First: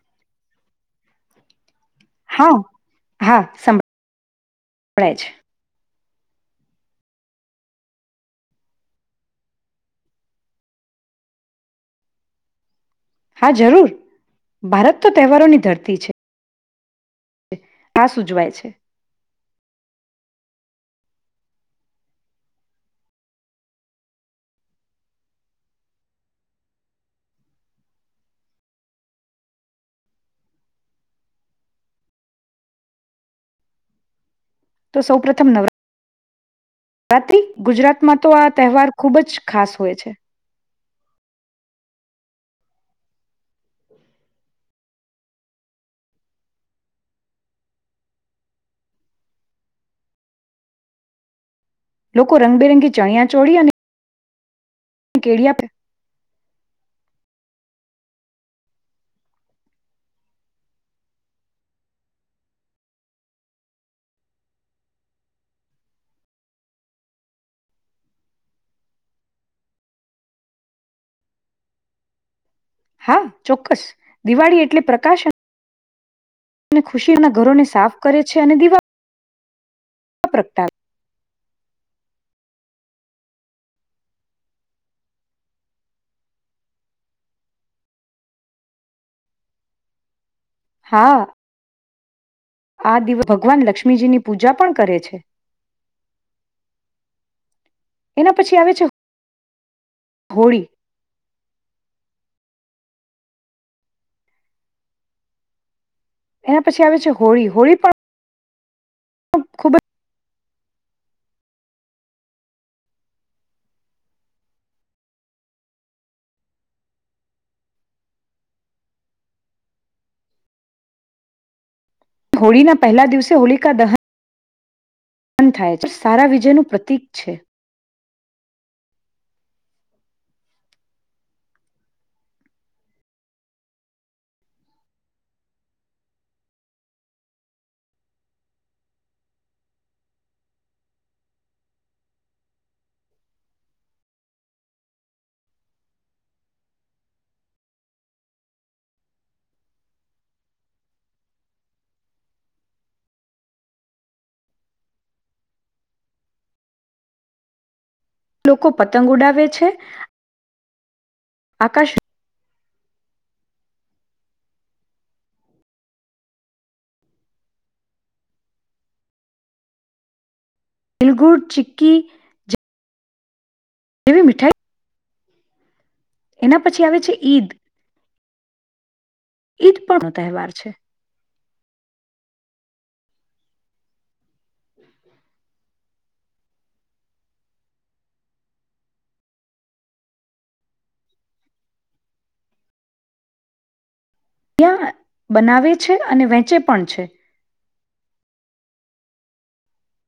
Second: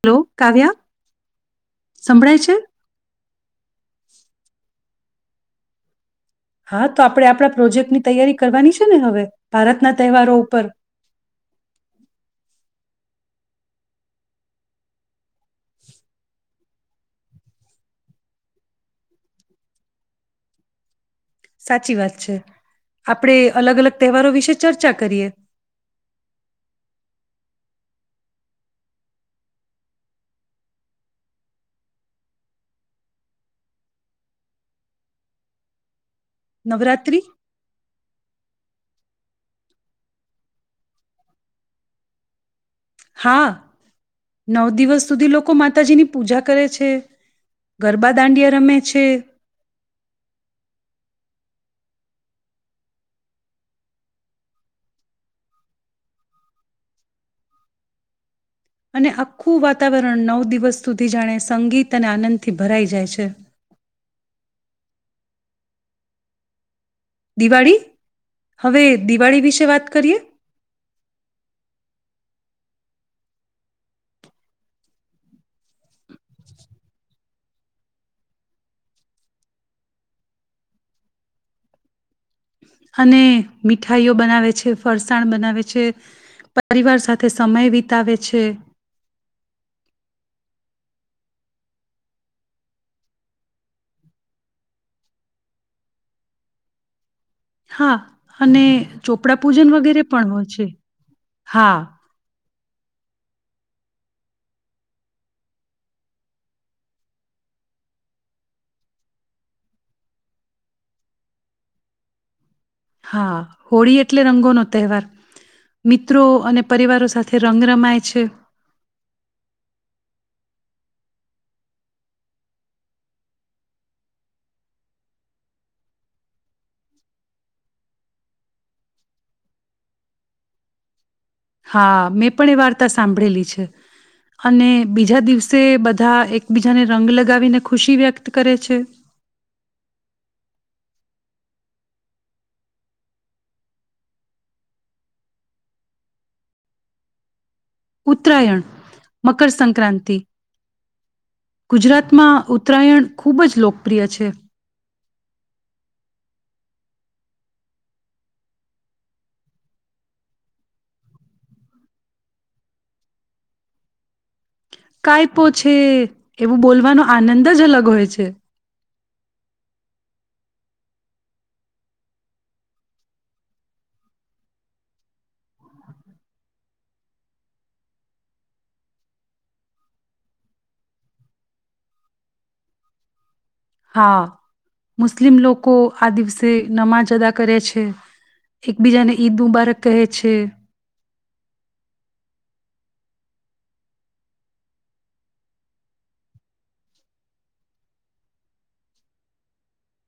Hello Kavya સંભળાય છે? હા હા સંભળાય છે. હા તો આપણે આપણા પ્રોજેક્ટની તૈયારી કરવાની છે ને હવે ભારતના તહેવારો ઉપર હા જરૂર ભારત તો તહેવારોની ધરતી છે ખાસ ઉજવાય છે. સાચી વાત છે આપણેે અલગ અલગ તહેવારો વિશે ચર્ચા કરીએ. તો સૌ પ્રથમ નવરા નવરાત્રિ રાત્રિ ગુજરાતમાં તો આ તહેવાર ખુબ જ ખાસ હોય છે. હા નવ દિવસ સુધી લોકો માતાજીની પૂજા કરે છે ગરબા દાંડિયા રમે છે લોકો રંગબેરંગી ચણિયા ચોળ્યા અને હ કેડીયા પ અને આખું વાતાવરણ નવ દિવસ સુધી જાણે સંગીત અને આનંદથી ભરાઈ જાય છે દિવાળી હવે દિવાળી વિશે વાત કરીએ હા ચોક્કસ, દિવાળી એટલે પ્રકાશન રના ઘરોને સાફ કરે છે અને દિવા પ્રગટ અને મીઠાઈઓ બનાવે છે ફરસાણ બનાવે છે, પરિવાર સાથે સમય વિતાવે છે. હા. આ દિવસ ભગવાન લક્ષ્મીજીની પૂજા પણ કરે છે. હા એના પછી અને આવે છે આપણા પજનગેરે. પણ હો હોળી છે, હા. એના પછી આવે છે હોળી હોળી પણ ખૂબ જ હા હોળી એટલે રંગોનો તહેવાર, મિત્રો અને પરિવારો સાથે રંગ રમાય છે. હોળીના પહેલા દિવસે હોળિકા દહન બન થાય, સારા વિજયનું પ્રતીક છે. હા મેં પણ એ વાર્તા સાંભળેલી છે, અને બીજા દિવસે બધા એકબીજાને રંગ લગાવીને ખુશી વ્યક્ત કરે છે. ઉત્તરાયણ, મકરસંક્રાંતિ, ગુજરાતમાં ઉત્તરાયણ ખૂબ જ લોકપ્રિય છે. લોકો પતંગ ઉડાવે છે, આકાશ કાયપો છે એવું બોલવાનો આનંદ જ અલગ હોય છે. એલગુડ ચિકિ જ એવી મીઠાઈ એના પછી આવે છે ઈદ ઈદ પણનો તહેવાર છે. હા. મુસ્લિમ લોક લોકો આ દિવસે નમાજ અદા કરે છે, એકબીજાને ઈદ મુબારક કહે છે. ત્યાં બનાવે છે અને વેચે પણ છે.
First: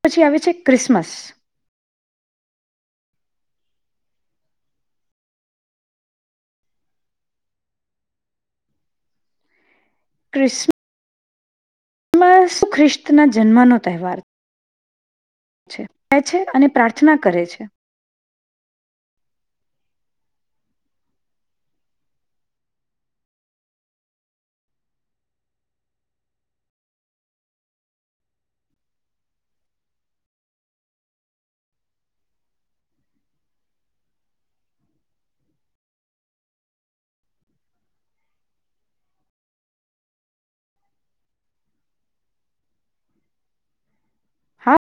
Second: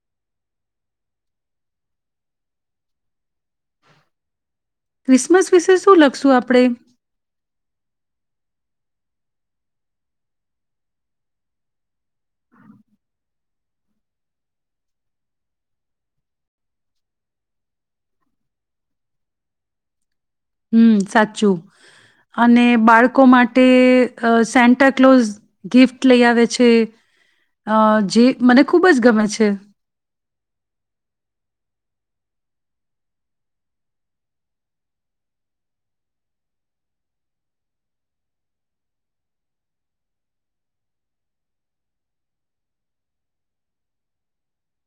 પછી આવે છે ક્રિસમસ. ક્રિસમસ વિશે શું લખશું આપણે? ખ્રિસમ સુ ખ્રિસ્ત ના જન્મનો તહેવાર છે અને પ્રાર્થના કરે છે. હમ સાચું, અને બાળકો માટે સેન્ટા કલોઝ ગિફ્ટ લઈ આવે છે, અ જે મને ખૂબ જ ગમે છે.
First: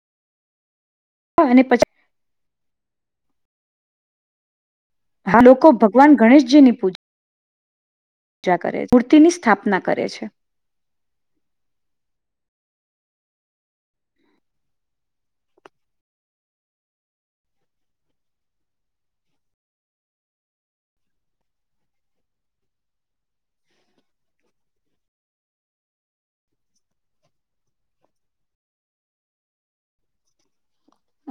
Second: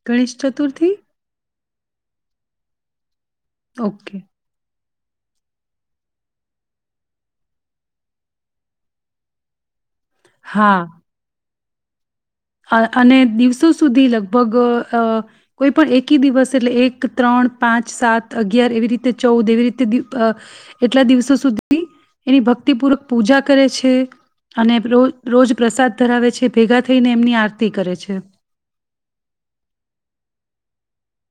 ગણેશ ચતુર્થી હા અને પછી ઓકે. હા લોકો ભગવાન ગણેશજીની પૂજા પૂજા કરે મૂર્તિની સ્થાપના કરે છે. હા અને દિવસો સુધી લગભગ અ કોઈ પણ એકી દિવસ એટલે એક ત્રણ પાંચ સાત અગિયાર એવી રીતે ચૌદ એવી રીતે, એટલા દિવસો સુધી એની ભક્તિપૂર્વક પૂજા કરે છે, અને ર રોજ પ્રસાદ ધરાવે છે, ભેગા થઈને એમની આરતી કરે છે.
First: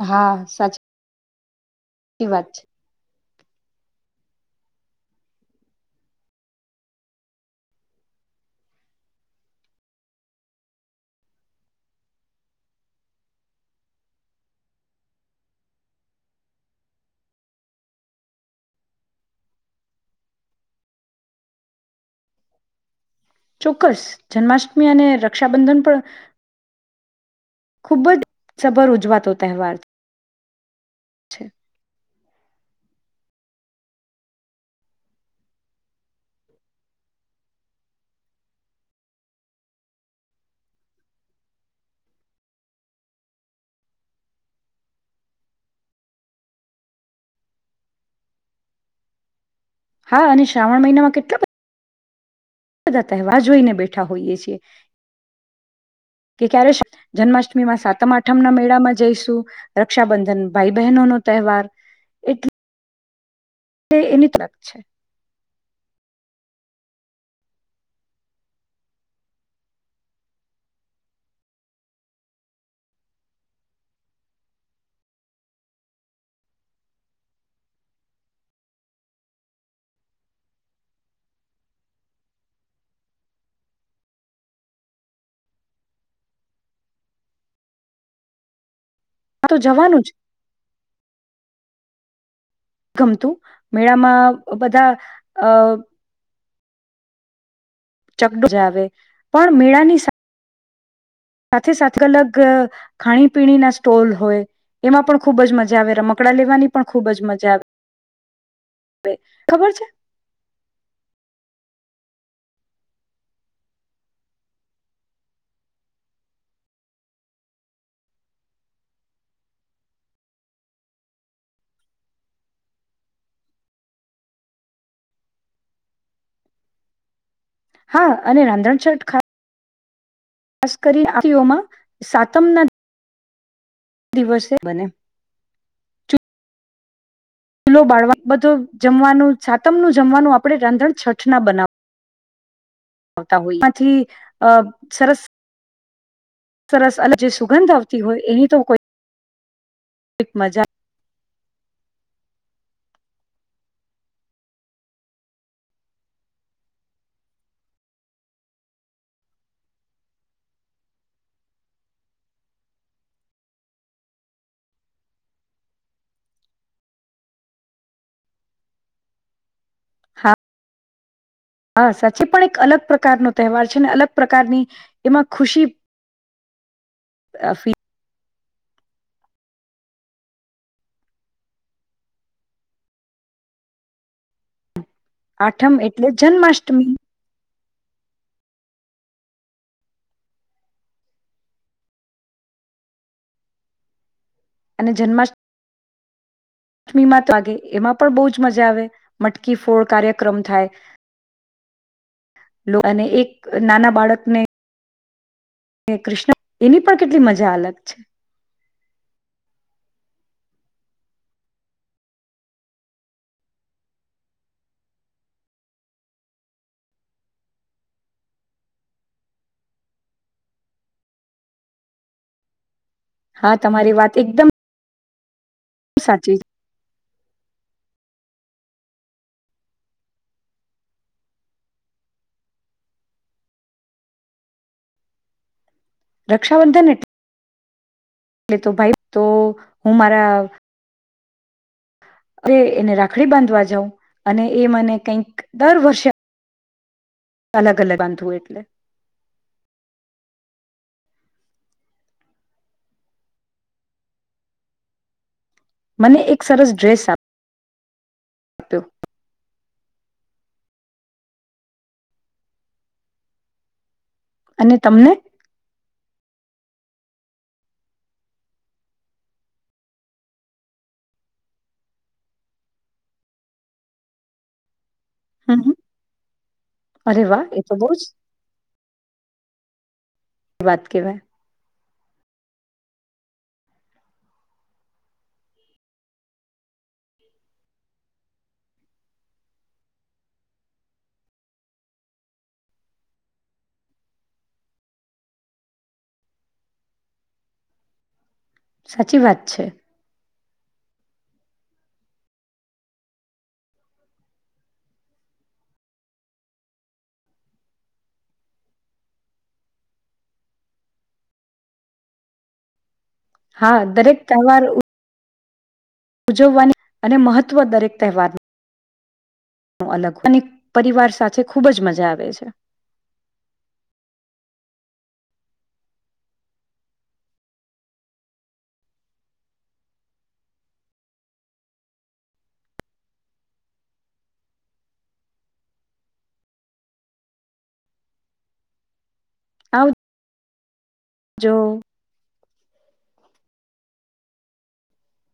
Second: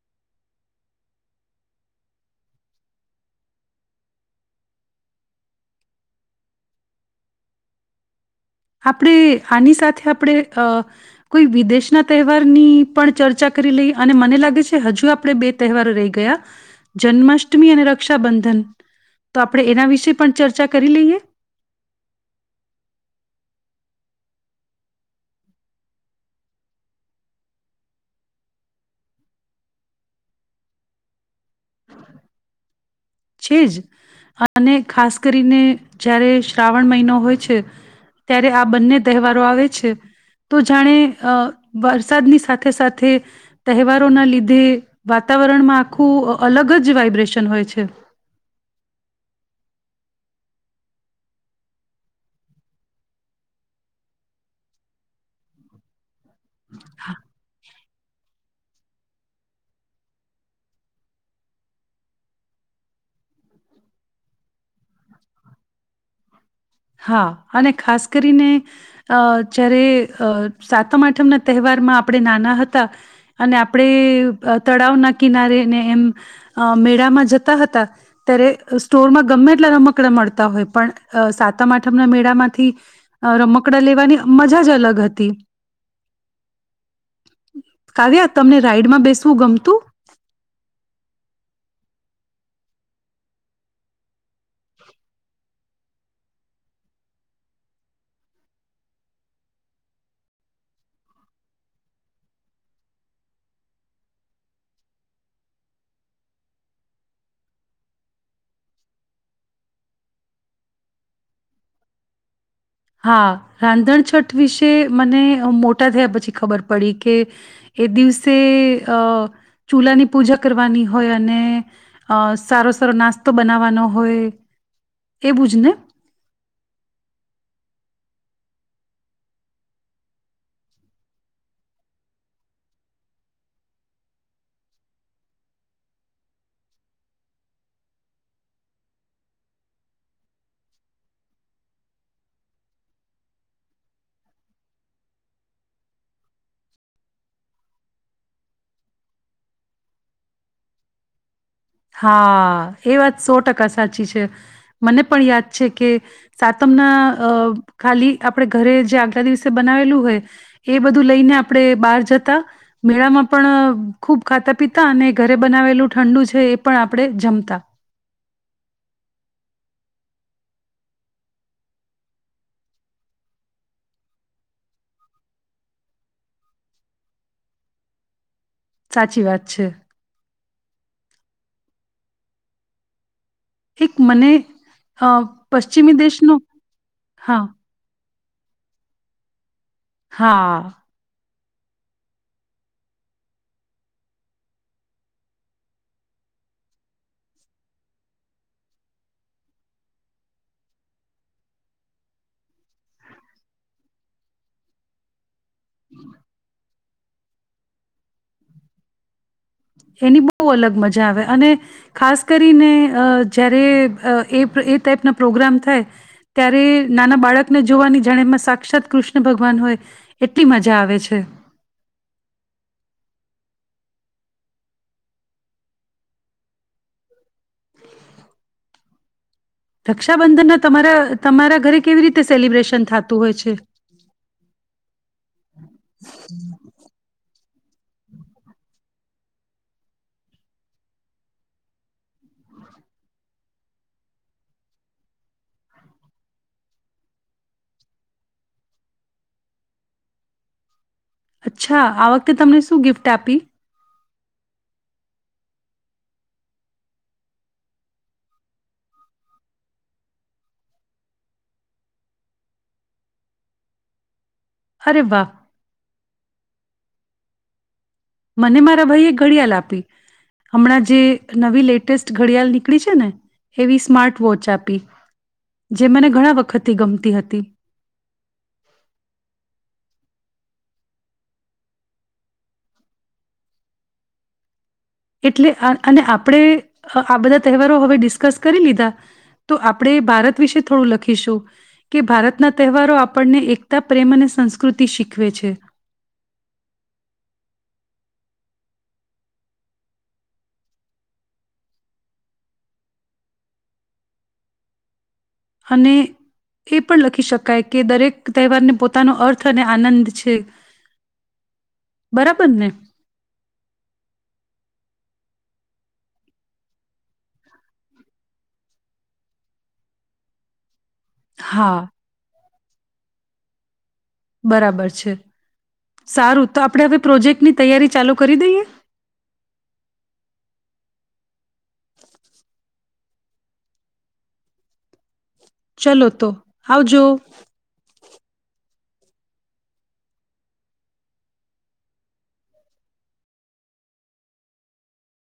હા સાચી સાચી વાત છે. આપણે આની સાથે આપણે, અ કોઈ વિદેશના તહેવારની પણ ચર્ચા કરી લઈએ અને મને લાગે છે, હજુ આપણે બે તહેવારો રહી ગયા જન્માષ્ટમી અને રક્ષાબંધન તો આપણે એના વિશે પણ ચર્ચા કરી લઈએ. ચોક્કસ જન્માષ્ટમી અને રક્ષાબંધન પણ ખૂબ જ સભર ઉજવાતો તહેવાર છે. છે જ, અને ખાસ કરીને જારે શ્રાવણ મહિનો હોય છે, ત્યારે આ બંને તહેવારો આવે છે, તો જાણે વરસાદની સાથે સાથે, તહેવારોના લીધે વાતાવરણમાં આખું અલગ જ વાઈબ્રેશન હોય છે. હા અને શ્રાવણ મહિનામાં કેટલા બ બધા તહેવાર જોઈને બેઠા હોઈએ છીએ. કે ક્યારે જન્માષ્ટમી માં સા તમાઠમના મેળામાં જઈશું રક્ષાબંધન ભાઈ બહેનો નો તહેવાર એટ તે એની ત્રક્ છે. હા અને ખાસ કરીને અ જારે સાતમ આઠમના તહેવારમાં આપણે નાના હતા અને આપણે તળાવના કિનારેને એમ મેળામાં જતા હતા ત્યારે સ્ટોરમાં ગમેટલા રમકડા મળતા હોય પણ સાત મના મેળા માંથી રમકડા લેવાની મજા જ અલગ હતી કાવ્યા તમને એમાં બેસવું આ તો ગમતું. જવાનું જ ગમતું મેળામાં બધા અ ચકડ આવે પણ મેળાની સા સાથે સાથે અલગ ખાણીપીણીના સ્ટોલ હોય એમાં પણ ખૂબ જ મજા આવે રમકડા લેવાની પણ ખૂબ જ મજા આવે ખબર છે. હા રાંધણછઠ વિશે મને મોટા થયા પછી ખબર પડી કે એ દિવસે ચૂલાની પૂજા કરવાની હોય અને સારો સારો નાસ્તો બનાવવાનો હોય એવું જ ને. હા અને રાંધણ શર્ટ ખા- ખાસ કરી આઓમાં સાતમના દિવસે બને. ચૂલો બાળવા બધો જમવાનું સાતમનું જમવાનું આપણે રાંધણ છઠ ના બનાવ આવતા હોય એમાંથી અ સરસ. સરસ અને જે સુગંધ આવતી હોય એની તો કોઈક મજા હા એ વાત સો ટકા સાચી છે મને પણ યાદ છે કે સાતમના ખાલી આપણે ઘરે જે આગલા દિવસે બનાવેલું હોય એ બધું લઈને આપણે બહાર જતા મેળામાં પણ ખૂબ ખાતા પીતા અને ઘરે બનાવેલું ઠંડુ છે એ પણ આપણે જમતા. હા હા સાચી પણ એક અલગ પ્રકારનો તહેવાર છે અને અલગ પ્રકારની એમાં ખુશી અફી સાચી વાત છે. એક મને હ આઠમ પશ્ચિમી એટલે દેશ નું જન્માષ્ટમી હા. હા. અને જન્માષ્ટમીમાં વાગે એમાં પણ બહ જ મજા આવે મટકી ફોડ કાર્યક્રમ થાય અને એક નાના બાળકને હ કૃષ્ણ. એની પણ કેટલી મજા અલગ છે. એની બહુ અલગ મજા આવે અને ખાસ કરીને અ જ્યારે એ એ ટાઈપના પ્રોગ્રામ થાય ત્યારે નાના બાળકને જોવાની જાણે એમાં સાક્ષાત કૃષ્ણ ભગવાન હોય એટલી મજા આવે છે. હા તમારી વાત એકદમ શ સાચી. રક્ષાબંધનના તમારા તમારા ઘરે કેવી રીતે સેલિબ્રેશન થતું હોય છે. રક્ષાબંધન એટલે એટલે તો ભાઈ તો હું મારા હ એને રાખડી બાંધવા જાવ અને એ મને કઈક દર વર્ષે અલગ અલગ આંધવ એટલે અચ્છા આ વખતે તમને શું ગિફ્ટ આપી? મને એક સરસ ડ્રેસ આપ્યો. અને અરે તમને? વાહ મને મારા ભાઈ એક ઘડિયાળ આપી હમણાં જે નવી લેટેસ્ટ ઘડિયાળ નીકળી છે ને એવી સ્માર્ટ વોચ આપી. હમ હમ જે મને ઘણા વખતથી ગમતી અરે હતી. વાહ એ તો બહુ જ એ વાત કેવાય એટલે અને આપણે આ બધા તહેવારો હવે ડિસ્કસ કરી લીધા તો આપણે ભારત વિશે થોડું લખીશું કે ભારતના તહેવારો આપણને એકતા પ્રેમ અને સંસ્કૃતિ શીખવે છે. સાચી વાત છે. અને એ પણ લખી શકાય કે દરેક તહેવારને પોતાનો અર્થ અને આનંદ છે, બરાબર ને હા દરેક તહેવાર ઉજવવાની અને મહત્ત્વ દરેક તહેવારનું. અલગ હોય અને પરિવાર સાથે ખુબ હા જ મજા આવે છે. બરાબર છે સારું તો આપણે હવે પ્રોજેક્ટની તૈયારી ચાલુ કરી દઈએ. ચલો તો આવજો. આવ જો.